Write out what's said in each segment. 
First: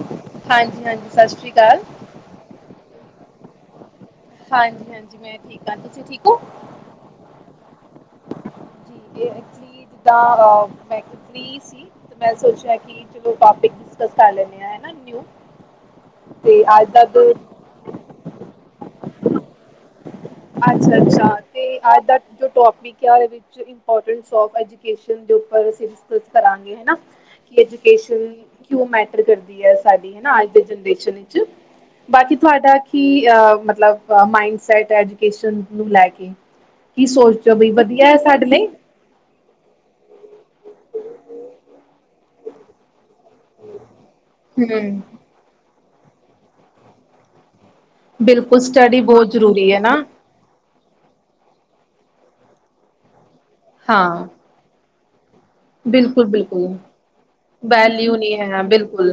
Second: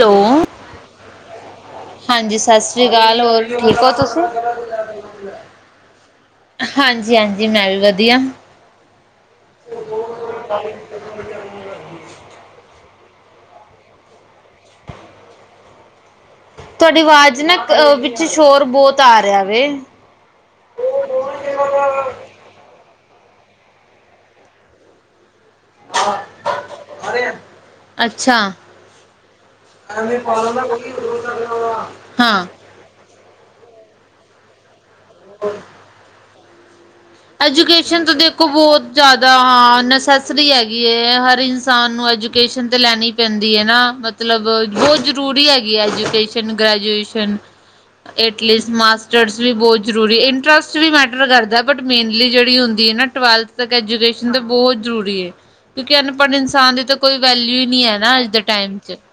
Hello ਹਾਂਜੀ ਹਾਂਜੀ, ਸਤਿ ਸ੍ਰੀ ਅਕਾਲ। ਹਾਂਜੀ, ਸਤਿ ਸ੍ਰੀ ਅਕਾਲ ਹੋਰ ਠੀਕ ਹੋ ਤੁਸੀਂ? ਹਾਂਜੀ ਹਾਂਜੀ ਮੈਂ ਠੀਕ ਹਾਂ ਤੁਸੀਂ ਠੀਕ ਹੋ ਹਾਂਜੀ ਹਾਂਜੀ, ਮੈਂ ਵਧੀਆ। [unintelligible] ਸੀ ਤੇ ਮੈਂ ਸੋਚਿਆ ਕਿ ਚਲੋ ਟੋਪਿਕ ਡਿਸਕਸ ਕਰ ਲੈਂਣੇ ਆ ਐਨਾ ਨਿਉ। ਤੁਹਾਡੀ ਆਵਾਜ਼ ਨਾ ਵਿੱਚ ਸ਼ੋਰ ਬੌਤ ਆ ਰਿਹਾ ਵੇ। ਅੱਛਾ- ਅੱਛਾ, ਤੇ ਅੱਜ ਦਾ ਜੋ ਟੋਪਿਕ ਐ ਔਦੇ ਵਿੱਚ ਇੰਪੋਰਟੈਂਸ ਸੋਫ ਐਜੂਕੇਸ਼ਨ ਦੇ ਉੱਪਰ ਆ ਵਿੱਚ ਕਰਾਂਗੀ ਹੈਨਾ। ਕਿ ਐਜੂਕੇਸ਼ਨ ਅੱਛਾ ਕਿਉਂ ਮੈਟਰ ਕਰਦੀ ਐ, ਸਾਡੀ ਅੱਜ ਦੇ ਜੈਨਰੇਸ਼ਨ ਇਚ। ਬਾਕੀ ਹਾਂ ਤੁਹਾਡਾ ਕੀ ਅ ਮਤਲਬ ਮਾਇੰਡਸੈਟ ਹੈ ਐਜੂਕੇਸ਼ਨ ਨੂੰ ਲੈ ਕੇ? ਕੀ ਸੋਚਦੇ ਹੋ ਬਈ ਵਧੀਆ ਹੈ ਸਾਡੇ ਲਈ। ਜੈਦਾ ਹਾਂ ਨਸੈਸਰੀ ਹੈਗੀ ਏ, ਹਰ ਇਨਸਾਨ ਨੂੰ ਐਜੂਕੇਸ਼ਨ ਤੇ ਲੈਣੀ ਪੈਂਦੀ ਏ ਨਾ ਮਤਲਬ ਬੌਤ ਹੂੰ ਜ਼ਰੂਰੀ ਹੈਗੀ ਏ ਐਜੂਕੇਸ਼ਨ ਗ੍ਰੈਜੂਏਸ਼ਨ। ਬਿਲਕੁਲ ਐਟਲੀਸਟ ਸਟੱਡੀ ਬਹੁਤ ਮਾਸਟਰਸ ਵੀ ਹੈ ਬੌਤ ਨਾ ਜ਼ਰੂਰੀ ਇੰਟਰਸਟ ਚ ਵੀ ਮੈਟਰ ਕਰਦੈ ਬਟ ਮੇਨਲੀ ਜੇੜੀ ਹੂੰਦੀ ਏ ਨਾ ਟਵੈਲਥ ਤਕ ਹਾਂ ਐਜੂਕੇਸ਼ਨ ਤੇ ਬੌਤ ਜ਼ਰੂਰੀ ਏ ਕਿਉਂਕਿ ਅਨਪੜ੍ਹ ਬਿਲਕੁਲ-ਬਿਲਕੁਲ ਇਨਸਾਨ ਦੀ ਤਾਂ ਕੋਈ ਵੈਲਿਊ ਈ ਨੀ ਹੈ ਨਾ ਅੱਜ ਨਹੀਂ ਦੇ ਹੈ ਟਾਈਮ ਚ। ਬਿਲਕੁਲ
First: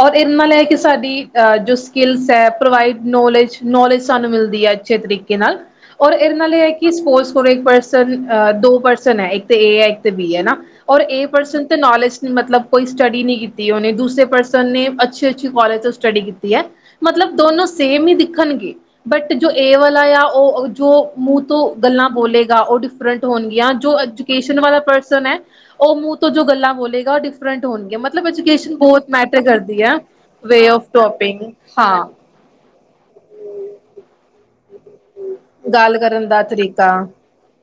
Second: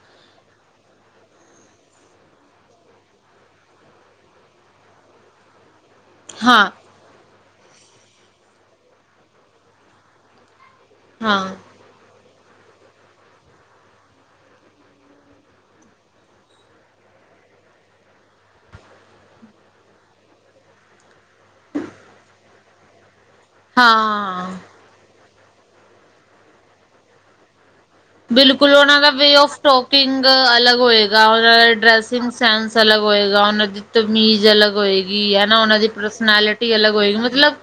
ਔਰ ਇਦੇ ਨਾਲ ਐ ਕਿ ਸਾਡੀ ਜੋ ਸਕਿੱਲਸ ਹੈ ਪ੍ਰੋਵਾਈਡ ਨੌਲੇਜ ਨੌਲੇਜ ਸਾਨੂੰ ਮਿਲਦੀ ਐ ਅੱਛੇ ਤਰੀਕ ਕੇ ਨਾਲ। ਔਰ ਏਦੇ ਨਾਲ ਏ ਹਾਂ ਐ ਕਿ ਸਪੋਸ ਕਰੋ ਇਕ ਪਰਸਨ ਅ ਦੋ ਪਰਸਨ ਹੈ, ਇੱਕ ਤੇ ਏ ਹੈ ਇੱਕ ਤੇ ਬੀ ਐ ਹੈਨਾ। ਔਰ ਏ ਹਾਂ ਪਰਸਨ ਤੇ ਨੌਲੇਜ ਨੀ ਮਤਲਬ ਕੋਈ ਸਟੱਡੀ ਨੀ ਕੀਤੀ, ਔਨੇ ਦੂਸਰੇ ਪਰਸਨ ਨੇ ਅੱਛੀ ਅੱਛੀ ਕੋਲਜ ਤੋ ਸਟੱਡੀ ਕੀਤੀ ਹੈ। ਮਤਲਬ ਦੋਨੋ ਸੇਮ ਹੀ ਦਿਖਣਗੇ। ਬਟ ਜੋ ਏ ਵਾਲਾ ਆ ਔ ਜੋ ਮੂੰਹ ਤੋਂ ਗੱਲਾਂ ਬੋਲੇਗਾ ਓਹ ਡਿਫਰੈਂਟ ਹੋਣ ਯਾ ਜੋ ਹਾਂ ਐਜੂਕੇਸ਼ਨ ਵਾਲਾ ਪਰਸਨ ਹੈ, ਓਹ ਮੂੰਹ ਤੋਂ ਜੋ ਗੱਲਾਂ ਬੋਲੇਗਾ ਔ ਡਿਫਰੈਂਟ ਹੋਣਗੀਆਂ। ਮਤ ਬਿਲਕੁਲ ਓਹਨਾਂ ਦਾ ਵੇ ਆਫ ਟੋਕਿੰਗ ਵੇ ਅਲੱਗ ਆਫ ਹੋਏਗਾ, ਟੋਪਿੰਗ ਔਨਾ ਦੇ ਹਾਂ ਡਰੈਸਿੰਗ ਸੈਂਸ ਅਲੱਗ ਹੋਏਗਾ, ਔਨਾਂ ਦੀ ਤਮੀਜ਼ ਅਲੱਗ ਹੋਏਗੀ ਹੈਨਾ, ਔਨਾਂ ਦੀ ਗੱਲ ਕਰਨ ਦਾ ਪਰਸਨੈਲਿਟੀ ਤਰੀਕਾ ਅਲੱਗ ਹੋਏਗੀ, ਮਤਲਬ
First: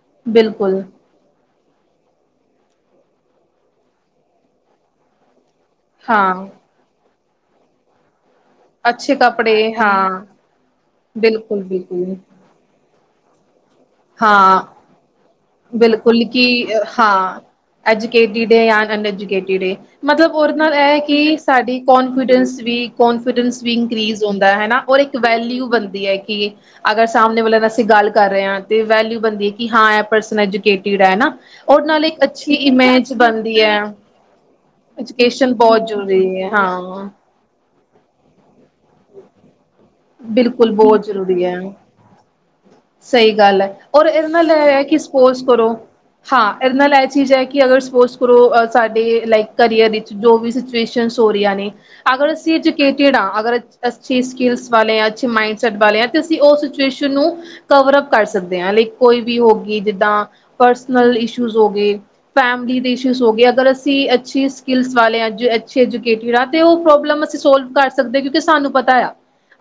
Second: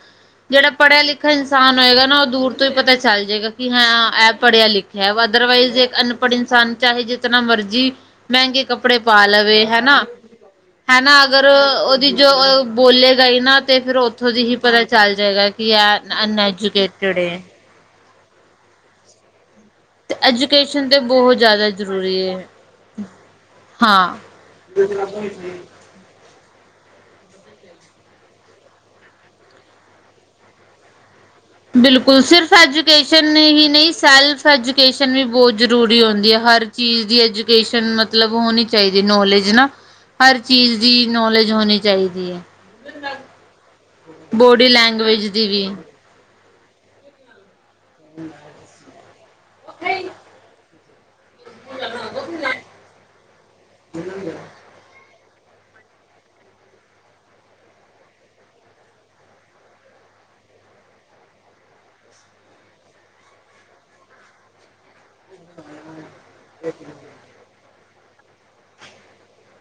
ਜੇੜਾ ਬਿਲਕੁਲ ਪੜਿਆ ਲਿਖ ਖਾ ਇਨਸਾਨ ਹੋਏਗਾ, ਨਾ ਓਹ ਦੂਰ ਤੋਂ ਹੀ ਪਤਾ ਚੱਲ ਜੇਗਾ ਕਿ ਹਾਂ ਐ ਪੜ੍ਹਿਆ ਲਿਖਿਆ ਐ, ਅਦਰਵਾਈਜ਼ ਅਨਪੜ੍ਹ ਹਾਂ ਇਨਸਾਨ ਚਾਹੇ ਜਿਤਨਾ ਮਰਜ਼ੀ ਮੈੰਗੇ ਕੱਪੜੇ ਅੱਛੇ ਪਾ ਲਵੇ ਕੱਪੜੇ ਹੈਨਾ ਹਾਂ ਹੈਨਾ, ਅਗਰ ਬਿਲਕੁਲ ਔਦੀ ਬਿਲਕੁਲ ਜੋ ਬੋਲੇਗਾ ਈ ਨਾ ਤੇ ਫੇਰ ਔਥੋਂ ਦੀ ਹੀ ਹਾਂ ਪਤਾ ਚੱਲ ਜੇਗਾ। ਬਿਲਕੁਲ ਕੀ ਹਾਂ ਐਜੂਕੇਟਿਡ ਏ ਯਾ ਅਨਐਜੂਕੇਟਿਡ ਏ। ਤੇ ਮਤਲਬ ਉਹਦੇ ਨਾਲ ਇਹ ਐਜੂਕੇਸ਼ਨ ਤੇ ਹੈ, ਕਿ ਬਹੁਤ ਜ਼ਿਆਦਾ ਸਾਡੀ ਜ਼ਰੂਰੀ ਹੈ ਕੋਨਫੀਡੈਂਸ ਵੀ ਕੋੋਂਨਫੀਡੈਂਸ ਵੀ ਹਾਂ ਇਨਕਰੀਜ਼ ਹੁੰਦਾ ਹਨਾ ਔਰ ਇੱਕ। ਇੱਕ ਵੈਲਿਊ ਬਣਦੀ ਹੈ, ਕਿ ਅਗਰ ਸਾਹਮਣੇ ਵਾਲਿਆਂ ਨਾਲ ਅਸੀਂ ਗੱਲ ਕਰ ਰਹੇ ਹਾਂ ਤੇ ਵੈਲਿਊ ਬਣਦੀ ਹੈ ਕਿ ਹਾਂ। ਪਰਸਨ ਐਜੂਕੇਟਡ ਹੈ ਨਾ। ਉਹਦੇ ਨਾਲ ਬਿਲਕੁਲ ਇੱਕ ਸਿਰਫ ਅੱਛੀ ਇਮੇਜ ਐਜੂਕੇਸ਼ਨ ਬਣਦੀ ਹੀ ਹੈ ਨਹੀਂ ਸੈਲਫ ਐਜੂਕੇਸ਼ਨ ਵੀ ਬਹੁਤ। ਜ਼ਰੂਰੀ ਹੁੰਦੀ ਹੈ, ਹਰ ਚੀਜ਼ ਦੀ ਐਜੂਕੇਸ਼ਨ ਮਤਲਬ ਹੋਣੀ ਚਾਹੀਦੀ ਹੈ, ਨੌਲੇਜ ਨਾ। ਹਰ ਬਿਲਕੁਲ ਚੀਜ਼ ਬਹੁਤ ਦੀ ਜ਼ਰੂਰੀ ਨੌਲੇਜ ਹੈ ਹੋਣੀ ਚਾਹੀਦੀ ਹੈ। ਸਹੀ ਗੱਲ ਹੈ, ਔਰ ਇਹਦੇ ਨਾਲ ਬੋਡੀ ਇਹ ਕਿ ਲੈਂਗੁਏਜ ਸਪੋਸ ਦੀ ਵੀ ਕਰੋ। ਹਾਂ, ਇਹਦੇ ਨਾਲ ਇਹ ਚੀਜ਼ ਹੈ, ਕਿ ਅਗਰ ਸਪੋਜ ਕਰੋ ਸਾਡੇ ਲਾਈਕ ਕਰੀਅਰ ਵਿੱਚ। ਜੋ ਵੀ ਸਟਰੈਸਨ ਹੋ ਰਹਿਆ, ਨੇ ਅਗਰ ਅਸੀਂ ਐਜੂਕੇਟਡ ਆ ਅਗਰ ਅੱਛੀ ਸਕਿਲਸ। ਤੇ ਅੱਛੇ ਮਾਈੰਡਸੈਟ ਵਾਲੇ ਆ ਤੇ ਅਸੀਂ ਉਹ ਸਿਚੁਏਸ਼ਨ ਨੂੰ। ਕਵਰਅਪ ਕਰ ਸਕਦੇ ਹਾਂ, ਲੇਕਿਨ ਕੋਈ ਵੀ ਹੋਗੀ ਜਿੱਦਾਂ ਪਰਸਨਲ ਇਸ਼ੂ ਜੇ ਹੋਗੇ। ਫੈਮਲੀ ਦੇ ਇਸੂਜ ਹੋ ਗਏ ਅਗਰ ਅਸੀਂ ਅੱਛੀ ਸਕਿਲਸ ਵਾਲੇ ਅੱਜ ਅੱਛੇ ਐਜੂਕੇਟਡ ਆ। ਤੇ ਉਹ ਪ੍ਰੋਬਲਮ ਅਸੀਂ ਸੋਲਵ ਕਰ ਸਕਦੇ ਹਾਂ। ਕਿਉਂਕਿ ਸਾਨੂੰ ਪਤਾ ਆ।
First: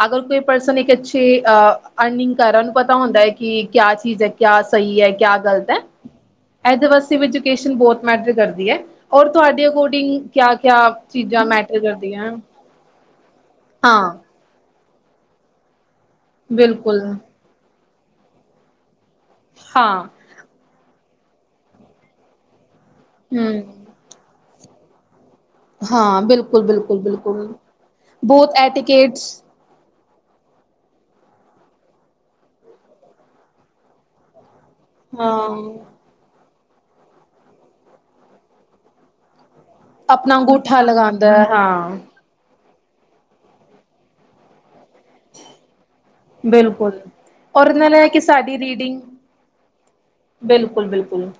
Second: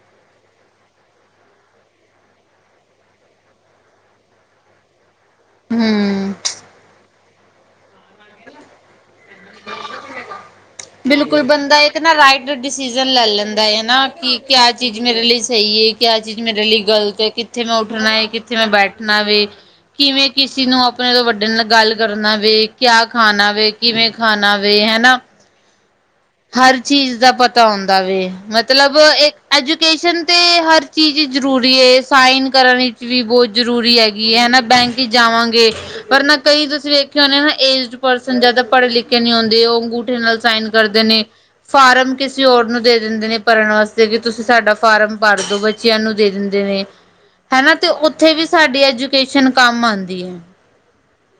ਅਗਰ ਕੋਈ ਪਰਸਨ ਇੱਕ ਅੱਛੇ ਅ ਅਰਨਿੰਗ ਕਰ ਉਹਨੂੰ ਪਤਾ ਹੁੰਦਾ ਹੈ, ਕਿ ਕਿਆ ਚੀਜ਼ ਹੈ, ਕਿਆ ਸਹੀ ਹੈ। ਕਿਆ ਗਲਤ ਹੈ, ਹਮ ਇਹਦੇ ਵਾਸਤੇ ਵੀ ਐਜੂਕੇਸ਼ਨ ਬਹੁਤ ਮੈਟਰ ਕਰਦੀ ਹੈ। ਔਰ ਤੁਹਾਡੇ ਅਕੋਰਡਿੰਗ ਕਿਆ ਕਿਆ ਬਿਲਕੁਲ ਚੀਜ਼ਾਂ ਮੈਟਰ ਬੰਦਾ ਇੱਕ ਨਾ ਕਰਦੀਆਂ, ਰਾਈਟ ਡਿਸੀਜ਼ਨ ਲੈ ਲੈਂਦਾ ਹੈ ਨਾ ਹਾਂ। ਕਿ ਕਿਆ ਚੀਜ਼ ਮੇਰੇ ਲਈ ਸਹੀ ਹੈ, ਕਿਆ ਚੀਜ਼ ਮੇਰੇ ਲਈ ਬਿਲਕੁਲ ਗ਼ਲਤ ਹੈ। ਕਿੱਥੇ ਮੈਂ ਉੱਠਣਾ ਹੈ, ਕਿੱਥੇ ਮੈਂ ਬੈਠਣਾ ਵੇ ਹਾਂ ਕਿਵੇਂ। ਕਿਸੇ ਨੂੰ ਆਪਣੇ ਤੋਂ ਵੱਡੇ ਨਾਲ ਗੱਲ ਕਰਨਾ ਵੇ, ਕਿਆ ਖਾਣਾ ਵੇ, ਹਮ ਕਿਵੇਂ ਖਾਣਾ ਵੇ ਹਨਾ। ਹਾਂ ਬਿਲਕੁਲ। ਹਰ ਬਿਲਕੁਲ ਚੀਜ਼ ਦਾ ਬਿਲਕੁਲ ਪਤਾ ਹੁੰਦਾ ਵੇ ਬਹੁਤ ਮਤਲਬ ਐਟੀਕੇਟਸ ਇੱਕ। ਐਜੂਕੇਸ਼ਨ ਤੇ ਹਰ ਚੀਜ਼ ਜ਼ਰੂਰੀ ਹੈ, ਸਾਈਨ ਕਰਨ ਵਿੱਚ ਵੀ ਬਹੁਤ। ਜ਼ਰੂਰੀ ਹੈਗੀ ਹੈ ਹਨਾ ਬੈਂਕ। ਹਾਂ ਜਾਵਾਂਗੇ ਪਰ ਨਾ ਕਈ ਤੁਸੀਂ ਵੇਖੇ ਹੋਣੇ ਨਾ, ਏਜਡ ਪਰਸਨ ਜਿਆਦਾ ਪੜ੍ਹੇ ਲਿਖੇ ਨਹੀਂ ਆਉਂਦੇ ਉਹ। ਅੰਗੂਠੇ ਆਪਣਾ ਨਾਲ ਸਾਈਨ ਅੰਗੂਠਾ ਕਰਦੇ ਨੇ ਲਗਾਉਂਦਾ ਹੈ ਹਾਂ ਫਾਰਮ ਕਿਸ। ਕਿਸੇ ਹੋਰ ਨੂੰ ਦੇ ਦਿੰਦੇ ਨੇ ਭਰਨ ਵਾਸਤੇ ਕਿ, ਤੁਸੀਂ ਸਾਡਾ ਫਾਰਮ ਭਰਦੋ ਬੱਚਿਆਂ ਨੂੰ ਦੇ ਦਿੰਦੇ ਨੇ। ਬਿਲਕੁਲ ਔਰ ਹਨਾ ਤੇ ਨਾਲ ਹੈ ਕਿ ਉੱਥੇ ਵੀ ਸਾਡੀ ਰੀਡਿੰਗ ਐਜੂਕੇਸ਼ਨ ਕੰਮ ਆਉਂਦੀ ਹੈ। ਬਿਲਕੁਲ ਬਿਲਕੁਲ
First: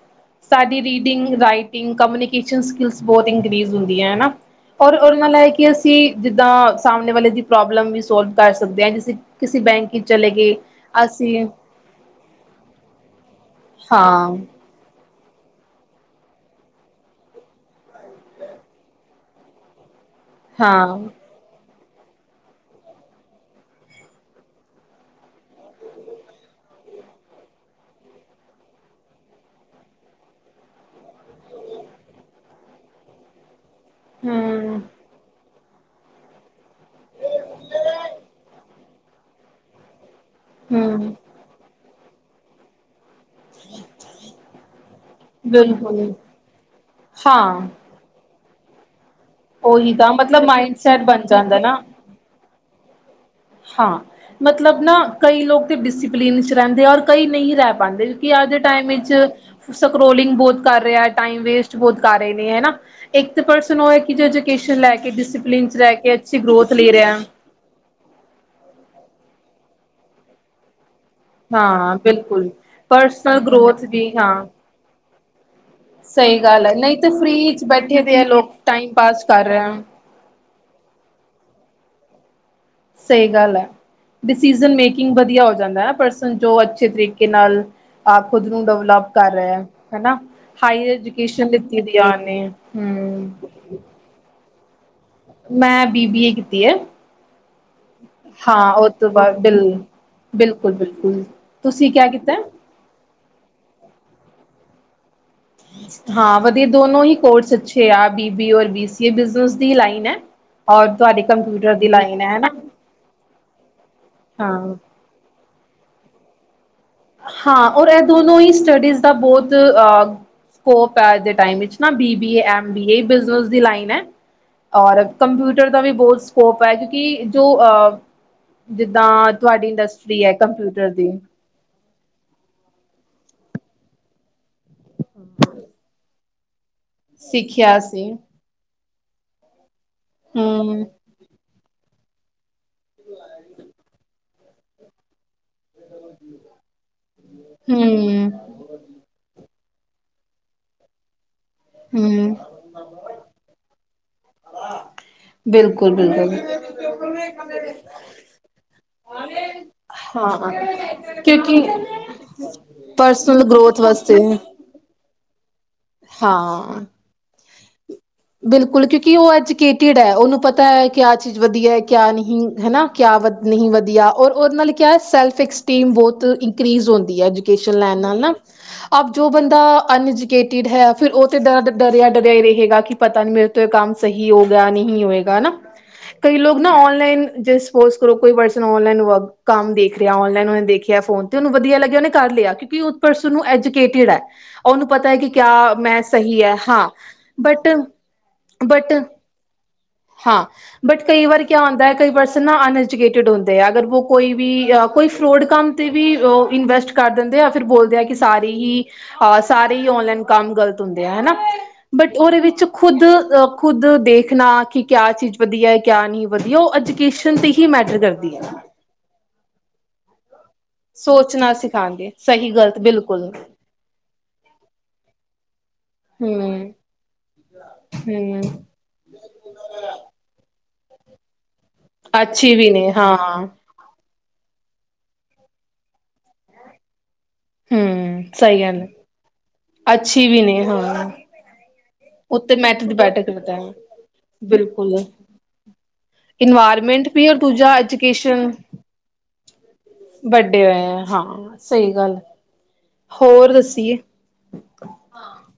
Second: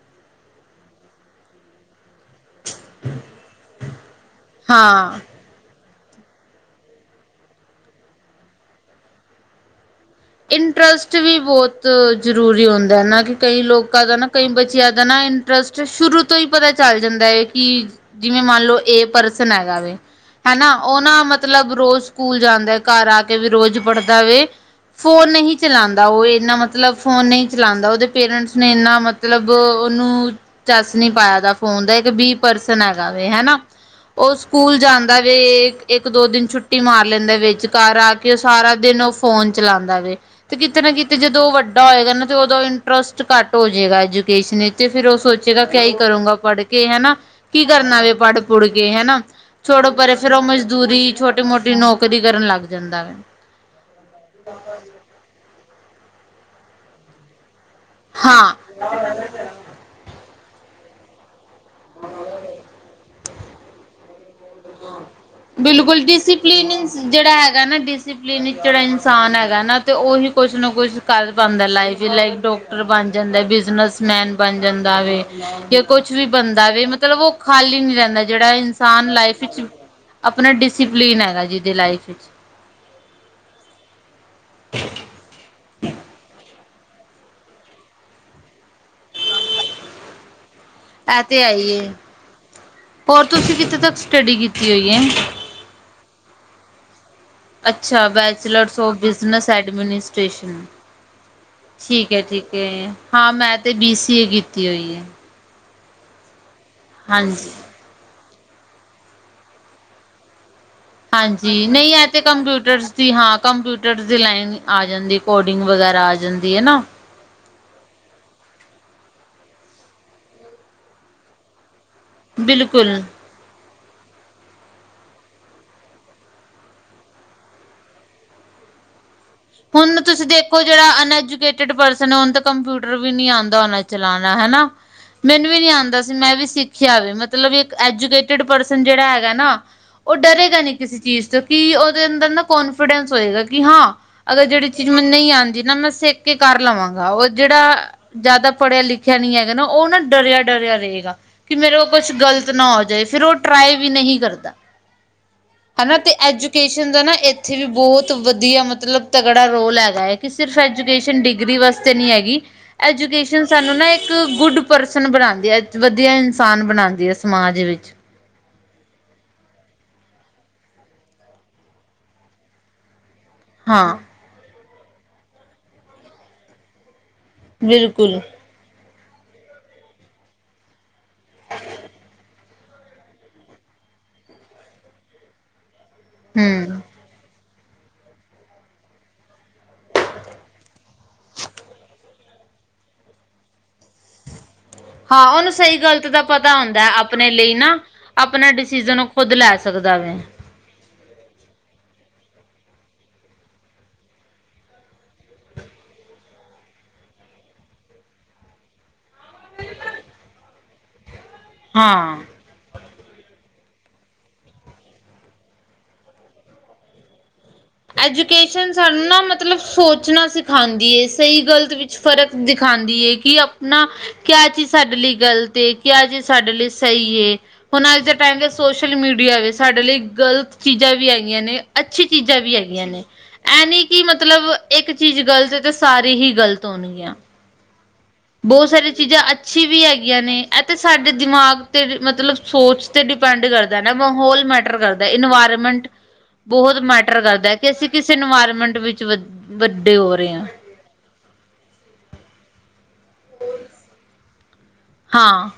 ਸਾਡੀ ਰੀਡਿੰਗ, ਰਾਈਟਿੰਗ। ਵੀ ਕਮਿਊਨੀਕੇਸ਼ਨ ਸਕਿਲਸ ਬਹੁਤ ਇੰਕਰੀਜ਼ ਹੁੰਦੀ ਹੈ, ਹਨਾ ਹਾਂ ਔਰ ਮੰਨ ਲਾ ਇੱਕ। ਕਿ ਅਸੀਂ ਜਿੱਦਾਂ ਸਾਹਮਣੇ ਵਾਲੇ ਦੀ ਪ੍ਰੋਬਲਮ ਵੀ ਸੋਲਵ ਕਰ ਸਕਦੇ ਹਾਂ, ਅਸੀਂ ਕਿਸੇ ਬੈਂਕ। ਕਿ ਚਲੇ ਗਏ। ਇੰਟਰਸਟ ਵੀ ਅਸੀਂ ਬਹੁਤ ਜ਼ਰੂਰੀ ਹੁੰਦਾ ਨਾ ਕਿ ਕਈ ਲੋਕਾਂ ਦਾ ਨਾ ਹਾਂ ਕਈ ਬੱਚੇ। ਜਿਆਦਾ ਨਾ ਇੰਟਰਸਟ ਸ਼ੁਰੂ ਤੋਂ ਹੀ ਪਤਾ ਚੱਲ ਜਾਂਦਾ ਹੈ, ਕਿ। ਜਿਵੇਂ ਮੰਨ ਲਓ ਏ ਪਰਸਨ ਹੈਗਾ ਵੇ। ਹਨਾ ਹਾਂ ਉਹ ਨਾ ਮਤਲਬ ਰੋਜ਼ ਸਕੂਲ ਜਾਂਦਾ ਘਰ ਆ ਕੇ ਵੀ ਰੋਜ਼ ਪੜ੍ਹਦਾ ਵੇ। ਫੋਨ ਨਹੀਂ ਚਲਾਉਂਦਾ ਉਹ ਇਨਾ ਮਤਲਬ ਫੋਨ ਨਹੀਂ ਚਲਾਉਂਦਾ ਉਹਦੇ ਪੇਰੈਂਟਸ ਨੇ ਇਨਾਂ। ਮਤਲਬ ਉਹਨੂੰ ਚੱਸ ਨੀ ਪਾਇਆ ਗਾ, ਫੋਨ ਦਾ ਇੱਕ ਬੀ ਪਰਸਨ ਹੈਗਾ ਵੇ ਹਨਾ। ਉਹ ਸਕੂਲ ਹਮ ਜਾਂਦਾ ਵੇ। ਇੱਕ ਦੋ ਦਿਨ ਛੁੱਟੀ ਮਾਰ ਲੈਂਦਾ ਵਿਚ ਘਰ ਆ ਕੇ ਉਹ ਸਾਰਾ ਦਿਨ ਉਹ ਫੋਨ ਚਲਾਉਂਦਾ ਵੇ। ਤੇ ਜਿੱਥੇ ਨਾ ਹਮ ਜਿੱਥੇ ਜਦੋਂ ਉਹ ਵੱਡਾ ਹੋਏਗਾ, ਨਾ ਤੇ ਉਦੋਂ। ਟਰੱਸਟ ਘੱਟ ਹੋ ਜੇਗਾ ਐਜੂਕੇਸ਼ਨ ਵਿਚ ਫਿਰ ਉਹ ਸੋਚੇਗਾ ਕਿਆ ਬਿਲਕੁਲ ਕਰੂੰਗਾ ਪੜ੍ਹ ਕੇ ਹਨਾ। ਹਾਂ ਕੀ ਕਰਨਾ ਵੇ ਪੜ ਪੜ੍ਹ ਕੇ ਹਨਾ, ਛੋੜੋ ਉਹੀ ਤਾਂ ਪਰੇ ਫੇਰ ਉਹ ਮਤਲਬ ਮਾਇੰਡ ਸੈਟ ਮਜ਼ਦੂਰੀ ਬਣ ਛੋਟੀ ਜਾਂਦਾ ਮੋਟੀ ਨੌਕਰੀ। ਨਾ ਨੌਕਰੀ ਕਰਨ ਲੱਗ ਜਾਂਦਾ ਵਾ। ਹਾਂ ਮਤਲਬ ਨਾ ਕਈ ਲੋਕ ਤੇ ਡਿਸਿਪਲਿਨ 'ਚ ਰਹਿੰਦੇ ਆ ਔਰ ਕਈ ਨਹੀਂ ਰਹਿੰਦੇ। ਬਣਦੇ ਕਿ ਅੱਜ ਹਾਂ ਦੇ ਟਾਈਮ ਵਿੱਚ। ਸਕਰੋਲਿੰਗ ਬਹੁਤ ਕਰ ਰਿਹਾ, ਟਾਈਮ ਵੇਸਟ ਬਹੁਤ ਕਰ ਰਹੇ ਨੇ ਹਨਾ ਇੱਕ ਤੇ ਪਰਸਨ ਉਹ ਕਿ ਜੇ। ਐਜੂਕੇਸ਼ਨ ਲੈ ਕੇ ਡਿਸਪਲਿਨ 'ਚ ਰਹੇ ਬਿਲਕੁਲ ਕੇ ਅੱਛੀ ਗਰੋਥ ਡਿਸਿਪਲਿਨ ਲੈ ਰਿਹਾ ਹੈ। ਜਿਹੜਾ ਹੈਗਾ ਨਾ ਡਿਸਿਪਲਿਨ ਜਿਹੜਾ ਇਨਸਾਨ ਹੈਗਾ, ਨਾ ਤੇ ਉਹੀ ਕੁਛ ਨਾ ਕੁਛ। ਕਰ ਪਾਉਦਾ ਹਾਂ ਲਾਈਫ ਲਾਈਕ ਬਿਲਕੁਲ ਡਾਕਟਰ ਬਣ ਜਾਂਦਾ ਪਰਸਨਲ ਹੈ, ਗਰੋਥ ਬਿਜ਼ਨਸ ਵੀ ਮੈਨ ਹਾਂ ਬਣ ਜਾਂਦਾ ਵੇ। ਕੁਛ ਵੀ ਸਹੀ ਗੱਲ ਬਣਦਾ ਹੈ ਵੇ ਨਹੀਂ ਤਾਂ ਮਤਲਬ ਉਹ ਫ੍ਰਰੀ ਚ ਖਾਲੀ ਨੀ ਬੈਠੇ ਦੇ ਆ ਰਹਿੰਦਾ ਲੋਕ ਜਿਹੜਾ ਟਾਈਮ ਇਨਸਾਨ ਪਾਸ ਲਾਈਫ। ਕਰ ਰਹੇ ਵਿੱਚ ਆ। ਆਪਣਾ ਡਿਸਸੀਪਲੀਨ ਹੈਗਾ, ਜਿਹਦੇ ਲਾਈਫ ਵਿੱਚ ਸਹੀ ਗੱਲ ਹੈ। ਡਿਸੀਜ਼ ਮੇਕਿੰਗ ਵਧੀਆ ਹੋ ਜਾਂਦਾ ਹੈ, ਪਰਸਨ ਜੋ ਅੱਛੇ ਤਰੀਕੇ ਨਾਲ। ਆ ਖੁਦ ਨੂੰ ਡਿਵਲਪ ਕਰ ਰਹੇ ਹੈ ਹਨਾ। ਹਾਇਰ ਇਹ ਤੇ ਐਜੂਕੇਸ਼ਨ ਹੈ ਹੀ ਲਿੱਤੀ ਹੈ ਦੀ ਆਨ ਨੇ ਹੂੰ। ਸਟਡੀ ਕੀਤੀ [unintelligible] ਮੈਂ ਬੀ ਬੀ ਏ ਕੀਤੀ ਹੈ। ਅੱਛਾ ਹਾਂ ਬੈਚਲਰਸ ਉਹ ਫ ਤੋਂ ਬਾਅਦ ਬਿਜਨਸ ਬਿਲ ਐਡਮਿਨਿਸਟ੍ਰੇਸ਼ਨ। ਬਿਲਕੁਲ ਬਿਲਕੁਲ ਤੁਸੀਂ ਕਿਆ ਠੀਕ ਹੈ ਕੀਤਾ ਠੀਕ ਹੈ, ਹਾਂ ਮੈਂ ਤੇ ਬੀ ਸੀ ਏ ਕੀਤੀ ਹੋਈ ਹੈ। ਹਾਂ ਵਧੀਆ ਦੋਨੋ ਹੀ ਹਾਂਜੀ ਕੋਰਸ ਅੱਛੇ ਆ ਬੀ ਬੀ ਔਰ ਬੀ ਬਨਸ ਦੀ ਲਾਈਨ ਹੈ। ਔਰ ਤੁਹਾਡੇ ਹਾਂਜੀ ਕੰਪਿਊਟਰ ਦੀ ਨਹੀਂ ਇਹ ਤੇ ਲਾਈਨ ਹੈ ਹਨਾ ਕੰਪਿਊਟਰਸ ਦੀ ਹਾਂ ਕੰਪਿਊਟਰਸ ਦੀ ਲਾਈਨ ਹਾਂ ਆ ਜਾਂਦੀ। ਕੋਡਿੰਗ ਵਗੈਰਾ ਆ ਜਾਂਦੀ ਹੈ ਨਾ। ਹਾਂ ਔਰ ਇਹ ਦੋਨੋ ਹੀ ਸਟੱਡੀਜ਼ ਦਾ ਬਹੁਤ ਅ ਸਕੋਪਮ ਨਾ ਬੀ ਬੀ ਬਿਲਕੁਲ ਬੀਏ ਬ ਦੀ ਲਾਈਨ ਹੈ। ਔਰ ਕੰਪਿਊਟਰ ਦਾ ਵੀ ਬਹੁਤ ਸਕੋਪ ਹੈ ਕਿਉਂਕਿ ਜੋ ਅ ਜਿੱਦਾਂ ਤੁਹਾਡੀ ਹੁਣ ਇੰਡਸਟਰੀ ਤੁਸੀਂ ਹੈ ਦੇਖੋ ਕੰਪਿਊਟਰ ਜਿਹੜਾ ਦੀ ਅਨਐਜੂਕੇਟ ਕਈ ਪਰਸਨ ਕੰਪਿਊਟਰ ਵੀ ਨੀ ਆਂਦਾ ਚਲਾਣਾ ਹਨ। ਮੈਨੂੰ ਵੀ ਨੀ ਆਉਂਦਾ ਸੀ ਮੈਂ ਵੀ ਸਿੱਖ ਮਤਲਬ ਇੱਕ ਸਿੱਖਿਆ ਸੀ ਐਜੂਕੇਟੀਡ ਪਰਸਨ ਜਿਹੜਾ ਹੈਗਾ, ਨਾ ਉਹ ਡਰੇਗਾ ਨੀ ਹਮ ਕਿਸੇ ਚੀਜ਼ ਤੋਂ ਕਿ ਉਹਦੇ ਅੰਦਰ ਨਾ ਕੋਨਫੀਡੈਂਸ ਹੋਏਗਾ ਕਿ ਹਾਂ ਅਗਰ ਜਿਹੜੀ ਚੀਜ਼ ਮੈ ਨਹੀਂ ਆਉਂਦੀ, ਨਾ ਮੈਂ ਸਿੱਖ ਕੇ ਕਰ ਲਵਾਂਗਾ ਉਹ ਜਿਹੜਾ ਹਮ ਜ਼ਿਆਦਾ ਪੜ੍ਹਿਆ ਲਿਖਿਆ ਨਹੀਂ ਹੈਗਾ, ਨਾ ਉਹ ਨਾ ਡਰਿਆ ਡਰਿਆ ਰਹੇਗਾ। ਕਿ ਮੇਰੇ ਕੋਲ ਕੁਛ ਹਮ ਗ਼ਲਤ ਨਾ ਹੋ ਜਾਏ ਫਿਰ ਉਹ ਟਰਾਈ ਵੀ ਨਹੀਂ ਕਰਦਾ। ਬਿਲਕੁਲ ਹਨਾ ਤੇ ਬਿਲਕੁਲ ਐਜੂਕੇਸ਼ਨ ਦਾ ਨਾ ਇੱਥੇ ਵੀ ਬਹੁਤ ਵਧੀਆ ਮਤਲਬ ਤਗੜਾ ਰੋਲ ਹੈਗਾ ਹੈ ਕਿ ਹਾਂ ਸਿਰਫ ਐਜੂਕੇਸ਼ਨ ਡਿਗਰੀ ਕਿਉਂਕਿ ਵਾਸਤੇ ਨਹੀਂ ਹੈਗੀ ਪਰਸਨਲ ਐਜੂਕੇਸ਼ਨ ਸਾਨੂੰ ਗਰੋਥ ਨਾ ਇੱਕ ਵਾਸਤੇ ਇੱਕ ਗੁੱਡ ਪਰਸਨ ਬਣਾਉਂਦੀ ਹੈ ਵਧੀਆ ਇਨਸਾਨ ਹਾਂ ਬਣਾਉਂਦੀ ਹੈ ਸਮਾਜ ਵਿੱਚ। ਬਿਲਕੁਲ ਕਿਉਂਕਿ ਉਹ ਐਜੂਕੇਟਿਡ ਹੈ ਉਹਨੂੰ ਪਤਾ ਹੈ ਕਿਆ ਚੀਜ਼ ਵਧੀਆ ਹੈ ਕਿਆ ਨਹੀਂ ਹੈ ਕਿਆ ਵ ਨਹੀਂ ਹਾਂ ਵਧੀਆ ਔਰ ਉਹਦੇ ਨਾਲ ਕਿਹਾ ਸੈਲਫ ਐਕਸਟਰੀਮ ਬਹੁਤ ਇਨਕਰੀਜ਼ ਹੁੰਦੀ ਹੈ। ਇਸ ਲਾਈਨ ਬਿਲਕੁਲ ਨਾਲ ਨਾ ਆਪ ਜੋ ਬੰਦਾ ਅਨਜਿਗੇਟਿਡ ਹੈ। ਫਿਰ ਉਹ ਤੇ ਡਰ ਡਰਿਆ ਡਰਿਆ ਹੀ ਰਹੇਗਾ ਕਿ ਪਤਾ ਨੀ ਮੇਰੇ ਤੋਂ ਇਹ ਕੰਮ ਸਹੀ ਹੋ ਗਿਆ ਨਹੀਂ ਹੋਏਗਾ ਨਾ ਕਈ ਲੋਕ ਨਾ ਹਮ ਔਨਲਾਈਨ ਜ ਉਸ ਕੋਲੋਂ ਕੋਈ ਪਰਸਨ ਕੋਈ ਆਨਲਾਈਨ ਹੋਇਆ। ਕੰਮ ਦੇਖ ਰਿਹਾ ਔਨਲਾਈਨ ਦੇਖਿਆ ਫੋਨ ਤੇ ਉਹਨੂੰ ਵਧੀਆ ਲੱਗਿਆ ਓਹਨੇ ਕਰ ਲਿਆ ਕਿਉਕਿ ਪਰਸਨ ਅਜੂਕੇਟਡ ਹੈ। ਉਹਨੂੰ ਪਤਾ ਹੈ ਹਾਂ ਕਿ ਕਿਆ ਉਹਨੂੰ ਸਹੀ ਮੈਂ ਗਲਤ ਦਾ ਸਹੀ ਹੈ ਪਤਾ ਹੁੰਦਾ ਹਾਂ ਆਪਣੇ ਲਈ ਬਟ ਨਾ ਆਪਣਾ ਬਟ ਡਿਸੀਜ਼ਨ ਖੁਦ ਲੈ ਸਕਦਾ ਵੇ। ਹਾਂ ਬਟ ਕਈ ਵਾਰ ਕਿਆ ਹੁੰਦਾ ਕਈ ਪਰਸਨ ਨਾ ਅਨਐਜੂਕੇਟਡ ਹੁੰਦੇ ਆ ਅਗਰ ਵ ਕੋਈ ਵੀ ਕੋਈ ਫਰੋਡ ਕੰਮ ਤੇ ਵੀ ਇਨਵੈਸਟ ਕਰ ਦਿੰਦੇ ਆ ਫਿਰ ਬੋਲਦੇ ਆ ਕਿ ਸਾਰੀ ਹੀ ਹ ਸਾਰੇ ਹੀ ਔਨਲਾਈਨ ਕੰਮ ਗ਼ਲਤ ਹੁੰਦੇ ਆ ਹਨਾ ਬਟ ਹਾਂ ਉਹਦੇ ਵਿੱਚ ਖੁਦ ਖੁਦ ਦੇਖਣਾ ਕਿ ਕਿਆ ਚੀਜ਼ ਵਧੀਆ ਹੈ ਕਿਆ ਨਹੀਂ ਵਧੀਆ ਉਹ ਅੱਜਕੇ ਹੀ ਮੈਡੀ। ਐਜੂਕੇਸ਼ਨ ਸਾਨੂੰ ਨਾ ਮਤਲਬ ਸੋਚਣਾ ਸਿਖਾਉਂਦੀ ਏ ਸਹੀ ਸੋਚਣਾ ਗਲਤ ਵਿੱਚ ਸਿਖਾਂਦੇ ਫ਼ਰਕ ਸਹੀ ਗ਼ਲਤ ਦਿਖਾਉਂਦੀ ਹੈ ਬਿਲਕੁਲ ਕਿ ਆਪਣਾ ਕਿਆ ਚੀਜ਼ ਸਾਡੇ ਲਈ ਗਲਤ ਹੈ। ਕਿਹਾ ਚੀਜ਼ ਸਾਡੇ ਹਮ ਲਈ ਸਹੀ ਏ ਹੁਣ ਅੱਜ ਦੇ ਟਾਈਮ ਹਮ ਦੇ ਸੋਸ਼ਲ ਮੀਡੀਆ ਵਿੱਚ ਸਾਡੇ ਲਈ ਗਲਤ ਚੀਜ਼ਾਂ ਵੀ ਹੈਗੀਆਂ ਨੇ ਅੱਛੀ ਚੀਜ਼ਾਂ ਵੀ ਹੈਗੀਆਂ। ਇਹ ਨੀ ਕਿ ਮਤਲਬ ਇੱਕ ਚੀਜ਼ ਗ਼ਲਤ ਤੇ ਸਾਰੀ ਹੀ ਗ਼ਲਤ ਹੋਣਗੀਆਂ ਹਮ। ਸਹੀ ਬਹੁਤ ਗੱਲ ਹੈ, ਸਾਰੀ ਚੀਜ਼ਾਂ ਅੱਛੀ ਵੀ ਹੈਗੀਆਂ ਅੱਛੀ ਨੇ ਵੀ ਇਹ ਤੇ ਹਾਂ ਸਾਡੇ ਦਿਮਾਗ ਤੇ ਮਤਲਬ ਸੋਚ ਤੇ ਡਿਪੈਂਡ ਕਰਦਾ ਨਾ ਮਾਹੌਲ ਮੈਟਰ ਕਰਦਾ ਇਨਵਾਇਰਮੈਂਟ। ਬਹੁੱਤ ਇਨਵਾਇਰਮੈਂਟ ਮੈਟਰ ਵੀ ਔਰ ਕਰਦਾ ਹੈ ਦੂਜਾ ਕਿ ਅਸੀਂ ਕਿਸੇ ਐਜੂਕੇਸ਼ਨ ਇਨਵਾਇਰਮੈਂਟ ਵਿੱਚ ਵੱਡੇ ਹੋ ਰਹੇ ਹਾਂ। ਵੱਡੇ ਹੋਏ ਹੈ ਹਾਂ ਸਹੀ ਗੱਲ ਹੋਰ ਦੱਸੀਏ ਹਾਂ।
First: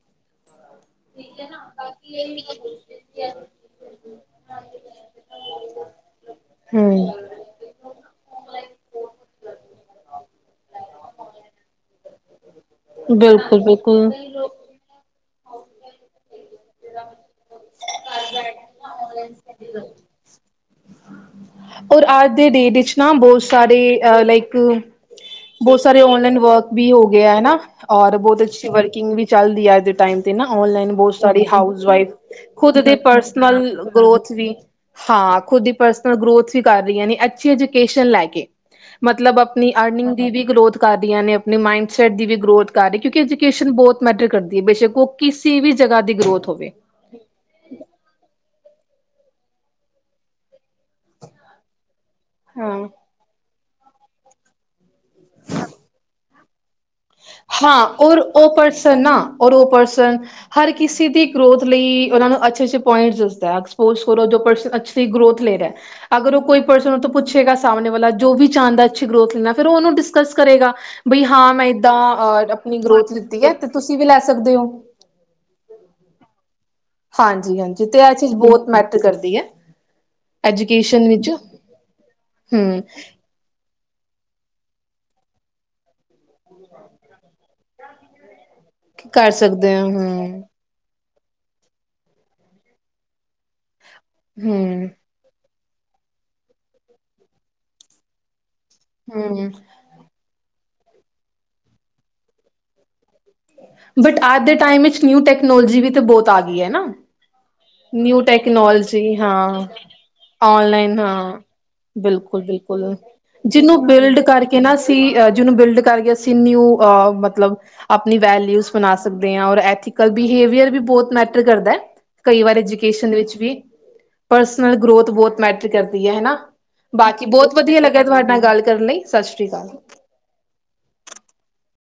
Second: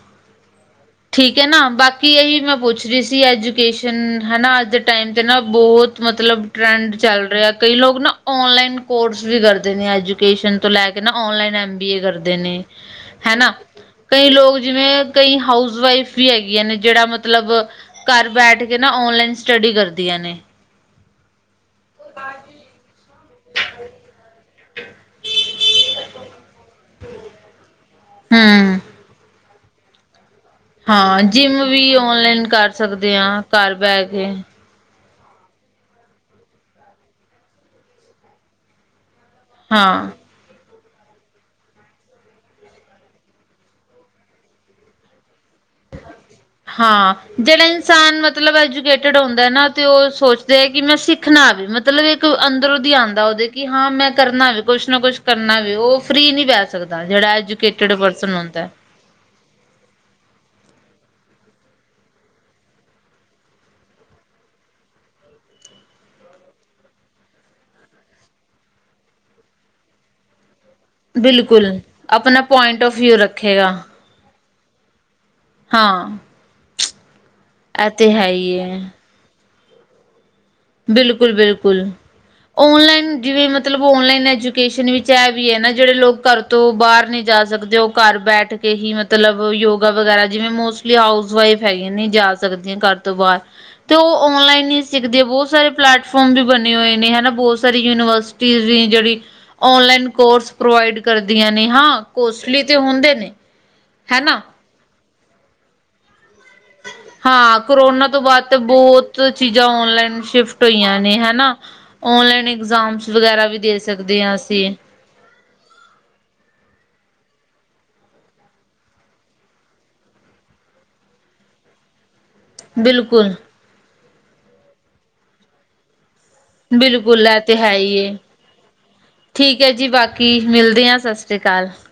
ਠੀਕ ਹੈ ਨਾ ਬਾਕੀ ਇਹੀ ਮੈਂ ਪੁੱਛ ਰਹੀ ਸੀ ਐਜੂਕੇਸ਼ਨ ਹਨਾ ਅੱਜ ਦੇ ਟਾਈਮ 'ਤੇ ਨਾ ਬਹੁੱਤ ਮਤਲੱਬ ਟਰੈਂਡ ਚੱਲ ਹਮ ਰਿਹਾ। ਕਈ ਲੋਕ ਨਾ ਔਨਲਾਈਨ ਕੋਰਸ ਵੀ ਕਰਦੇ ਨੇ ਐਜੂਕੇਸ਼ਨ ਤੋਂ ਲੈ ਕੇ ਨਾ ਔਨਲਾਈਨ ਐੱਮ ਬੀ ਏ ਕਰਦੇ ਨੇ। ਹਨਾ ਬਿਲਕੁਲ ਬਿਲਕੁਲ ਕਈ ਲੋਕ ਜਿਵੇਂ ਕਈ ਹਾਊਸ ਵਾਈਫ ਵੀ ਹੈਗੀਆਂ ਨੇ ਜਿਹੜਾ ਮਤਲੱਬ ਘਰ ਬੈਠ ਕੇ ਨਾ ਓਨਲਾਈਨ ਸਟੱਡੀ ਕਰਦੀਆਂ ਨੇ। ਔਰ ਅੱਜ ਦੀ ਡੇਟ ਵਿੱਚ ਨਾ ਬਹੁਤ ਸਾਰੇ ਅ ਲਾਈਕ ਬਹੁੱਤ ਸਾਰੇ ਓਨਲਾਈਨ ਵਰਕ ਵੀ ਹੋ ਗਏ ਹਨਾ ਔਰ ਬਹੁਤ ਅੱਛੀ ਹੂੰ ਵਰਕਿੰਗ ਵੀ ਚੱਲਦੀ ਆ ਅੱਜ ਦੇ ਟਾਈਮ ਤੇ ਨਾ ਔਨਲਾਈਨ ਬਹੁੱਤ ਹਾਂ ਜਿੰਮ ਹਾਊਸ ਵੀ ਵਾਈਫ ਔਨਲਾਈਨ ਕਰ ਖੁੱਦ ਦੇ ਸਕਦੇ ਹਾਂ ਘਰ ਪਰਸਨਲ ਬਹਿ ਗਰੋਥ ਕੇ ਵੀ ਹਾਂ। ਖ਼ੁਦ ਦੀ ਪਰਸਨਲ ਗਰੋਥ ਵੀ ਕਰ ਰਹੀਆਂ ਨੇ ਅੱਛੀ ਐਜੂਕੇਸ਼ਨ ਲੈ ਕੇ ਮਤਲੱਬ ਆਪਣੀ ਹਾਂ ਅਰਨਿੰਗ ਦੀ ਵੀ ਗਰੋਥ ਕਰ ਰਹੀਆਂ ਨੇ ਆਪਣੀ ਮਾਈੰਡਸੈਟ ਦੀ ਵੀ ਗਰੋਥ ਕਰ ਰਹੀ ਕਿਉਂਕਿ ਐਜੂਕੇਸ਼ਨ ਬਹੁੱਤ ਮੈਟਰ ਕਰਦੀ ਹੈ ਬੇਸ਼ੱਕ ਉਹ ਕਿਸੇ ਵੀ ਜਗ੍ਹਾ ਦੀ ਗਰੋਥ ਹੋਵੇ। ਹਾਂ। ਜਿਹੜਾ ਇਨਸਾਨ ਮਤਲੱਬ ਐਜੂਕੇਟਡ ਹੁੰਦਾ ਨਾ ਤੇ ਉਹ ਸੋਚ ਜੇ ਕਿ ਮੈਂ ਸਿੱਖਣਾ ਵੀ ਮਤਲੱਬ ਇੱਕ ਅੰਦਰੋਂ ਹਾਂ ਦੀ ਆਉਂਦਾ ਉਹਦੇ ਕਿ ਹਾਂ ਮੈਂ ਕਰਨਾ ਵੀ ਕੁੱਛ ਨਾ ਕੁੱਛ ਕਰਨਾ ਵੀ ਉਹ ਫ੍ਰੀ ਨਹੀਂ ਪੈ ਸਕਦਾ। ਜਿਹੜਾ ਐਜੂਕੇਟਡ ਪਰਸਨ ਹੁੰਦਾ। ਪਰ ਨਾ ਔਰ ਉਹ ਪਰਸਨ ਹਰ ਕਿਸੇ ਦੀ ਗਰੋਥ ਲਈ ਓਨਾ ਨੂੰ ਅੱਛੇ ਅੱਛੇ ਪੁਆਇੰਟ ਦਸਦਾ ਐਕਸਪੋਜ ਕਰੋ ਜੋ ਤੇ ਗਰੋਥ ਲੈ ਰਿਹਾ। ਅਗਰ ਉਹ ਕੋਈ ਪਰਸਨ ਉਹ ਤੋਂ ਪੁੱਛੇਗਾ ਸਾਹਮਣੇ ਵਾਲਾ ਜੋ ਵੀ ਚਾਂਣਦਾ ਹੈ, ਅੱਛੀ ਗਰੋਥ ਲੈਣਾ ਫਿਰ ਉਹਨੂੰ ਡਿਸਕਸ ਕਰੇਗਾ। ਬਈ ਹਾਂ ਮੈਂ ਬਿਲਕੁੱਲ ਇੱਦਾਂ ਆਪਣਾ ਅ ਆਪਣੀ ਪੁਆਇੰਟ ਫਿਰ ਗਰੋਥ ਵਿਊ ਲਿੱਤੀ ਹੈ ਰੱਖੇਗਾ। ਤੇ ਤੁਸੀਂ ਵੀ ਲੈ ਸਕਦੇ ਹੋ। ਹਾਂ, ਹਾਂਜੀ-ਹਾਂਜੀ ਤੇ ਇਹ ਹੈ ਚੀਜ਼ ਹੀ ਬਹੁਤ ਹੈ ਮੈਟਰ ਕਰਦੀ ਹੈ। ਐਜੂਕੇਸ਼ਨ ਵਿੱਚ ਬਿਲਕੁੱਲ-ਬਿਲਕੁੱਲ, ਹਮ ਔਨਲਾਈਨ ਜਿਵੇਂ ਮਤਲੱਬ ਔਨਲਾਈਨ ਐਜੂਕੇਸ਼ਨ ਵਿੱਚ ਇਹ ਵੀ ਹੈ, ਨਾ ਜਿਹੜੇ ਲੋਕ ਘਰ ਤੋਂ ਬਾਹਰ ਨਹੀਂ ਜਾ ਸਕਦੇ, ਉਹ ਘਰ ਬੈਠ ਕੇ ਹੀ ਕਰ ਮਤਲੱਬ ਸਕਦੇ ਹਾਂ ਯੋਗਾ ਵਗੈਰਾ ਹਮ ਜਿਵੇਂ ਮੋਸਂਮ ਹਾਊਸ ਵਾਈਫ ਹੈਗੀ, ਨਹੀਂ ਜਾ ਸਕਦੀਆਂ ਘਰ ਤੋਂ ਬਾਹਰ ਤੇ ਉਹ ਔਨਲਾਈਨ ਨਹੀਂ ਹਮ ਸਿੱਖਦੇ ਬਹੁਤ ਬਹੁਤ ਸਾਰੇ ਪਲੈਟਫਾਰਮ ਵੀ ਬਣੇ ਹੋਏ ਨੇ ਹਨਾ, ਬਹੁਤ ਸਾਰੀ ਯੂਨੀਵਰਸਿਟੀਜ਼ ਵੀ ਜਿਹੜੀ ਹਮ ਔਨਲਾਈਨ ਕੋਰਸ ਪ੍ਰੋਵਾਈਡ ਕਰਦੀਆਂ ਨੇ ਹਾਂ, ਕੋਸਟਲੀ ਤੇ ਹੁੰਦੇ ਨੇ ਬੱਟ ਹਨਾ ਅੱਜ ਦੇ ਟਾਈਮ ਵਿੱਚ ਨਿਊ ਟੈਕਨੋਲੋਜੀ ਵੀ ਤਾਂ ਬਹੁੱਤ ਆ ਗਈ ਹੈ ਨਾ ਹਾਂ ਕਰੋਨਾ ਨਿਊ ਤੋਂ ਬਾਅਦ ਤੇ ਟੈਕਨੋਲੋਜੀ ਬਹੁਤ ਹਾਂ ਚੀਜ਼ਾਂ ਔਨਲਾਈਨ ਸ਼ਿਫਟ ਔਨਲਾਈਨ ਹੋਈਆਂ ਨੇ ਹਾਂ ਹਨਾ। ਬਿਲਕੁਲ ਔਨਲਾਈਨ ਬਿਲਕੁਲ ਇਗਜ਼ਾਮਸ ਵਗੈਰਾ ਵੀ ਜਿਹਨੂੰ ਦੇ ਬਿਲਡ ਸਕਦੇ ਹਾਂ ਕਰਕੇ ਅਸੀਂ, ਨਾ ਅਸੀਂ ਜਿਹਨੂੰ ਬਿਲਡ ਕਰਕੇ ਅਸੀਂ ਨਿਊ ਅਹ ਮਤਲੱਬ ਆਪਣੀ ਵੈਲਿਊਸ ਬਣਾ ਸਕਦੇ ਹਾਂ, ਔਰਥਕਲ ਬੀਹੇਵਿਅਰ ਵੀ ਬਹੁੱਤ ਮੈਟਰ ਕਰਦਾ। ਕਈ ਵਾਰ ਐਜੂਕੇਸ਼ਨ ਦੇ ਬਿਲਕੁਲ ਵਿੱਚ ਵੀ ਪਰਸਨਲ ਗਰੋਥ ਬਹੁਤ ਮੈਟਰ ਕਰਦੀ ਹੈ ਹਨਾ। ਬਾਕੀ ਬਿਲਕੁਲ ਇਹ ਬਹੁਤ ਤੇ ਹੈ ਵਧੀਆ ਹੀ ਲੱਗਿਆ ਏ ਤੁਹਾਡੇ ਨਾਲ ਗੱਲ ਕਰਨ, ਲਈ ਸਤਿ ਸ੍ਰੀ ਅਕਾਲ, ਹੈ ਜੀ ਠੀਕ ਮਿਲਦੇ ਆਂ, ਸਤਿ ਸ਼੍ਰੀ ਅਕਾਲ,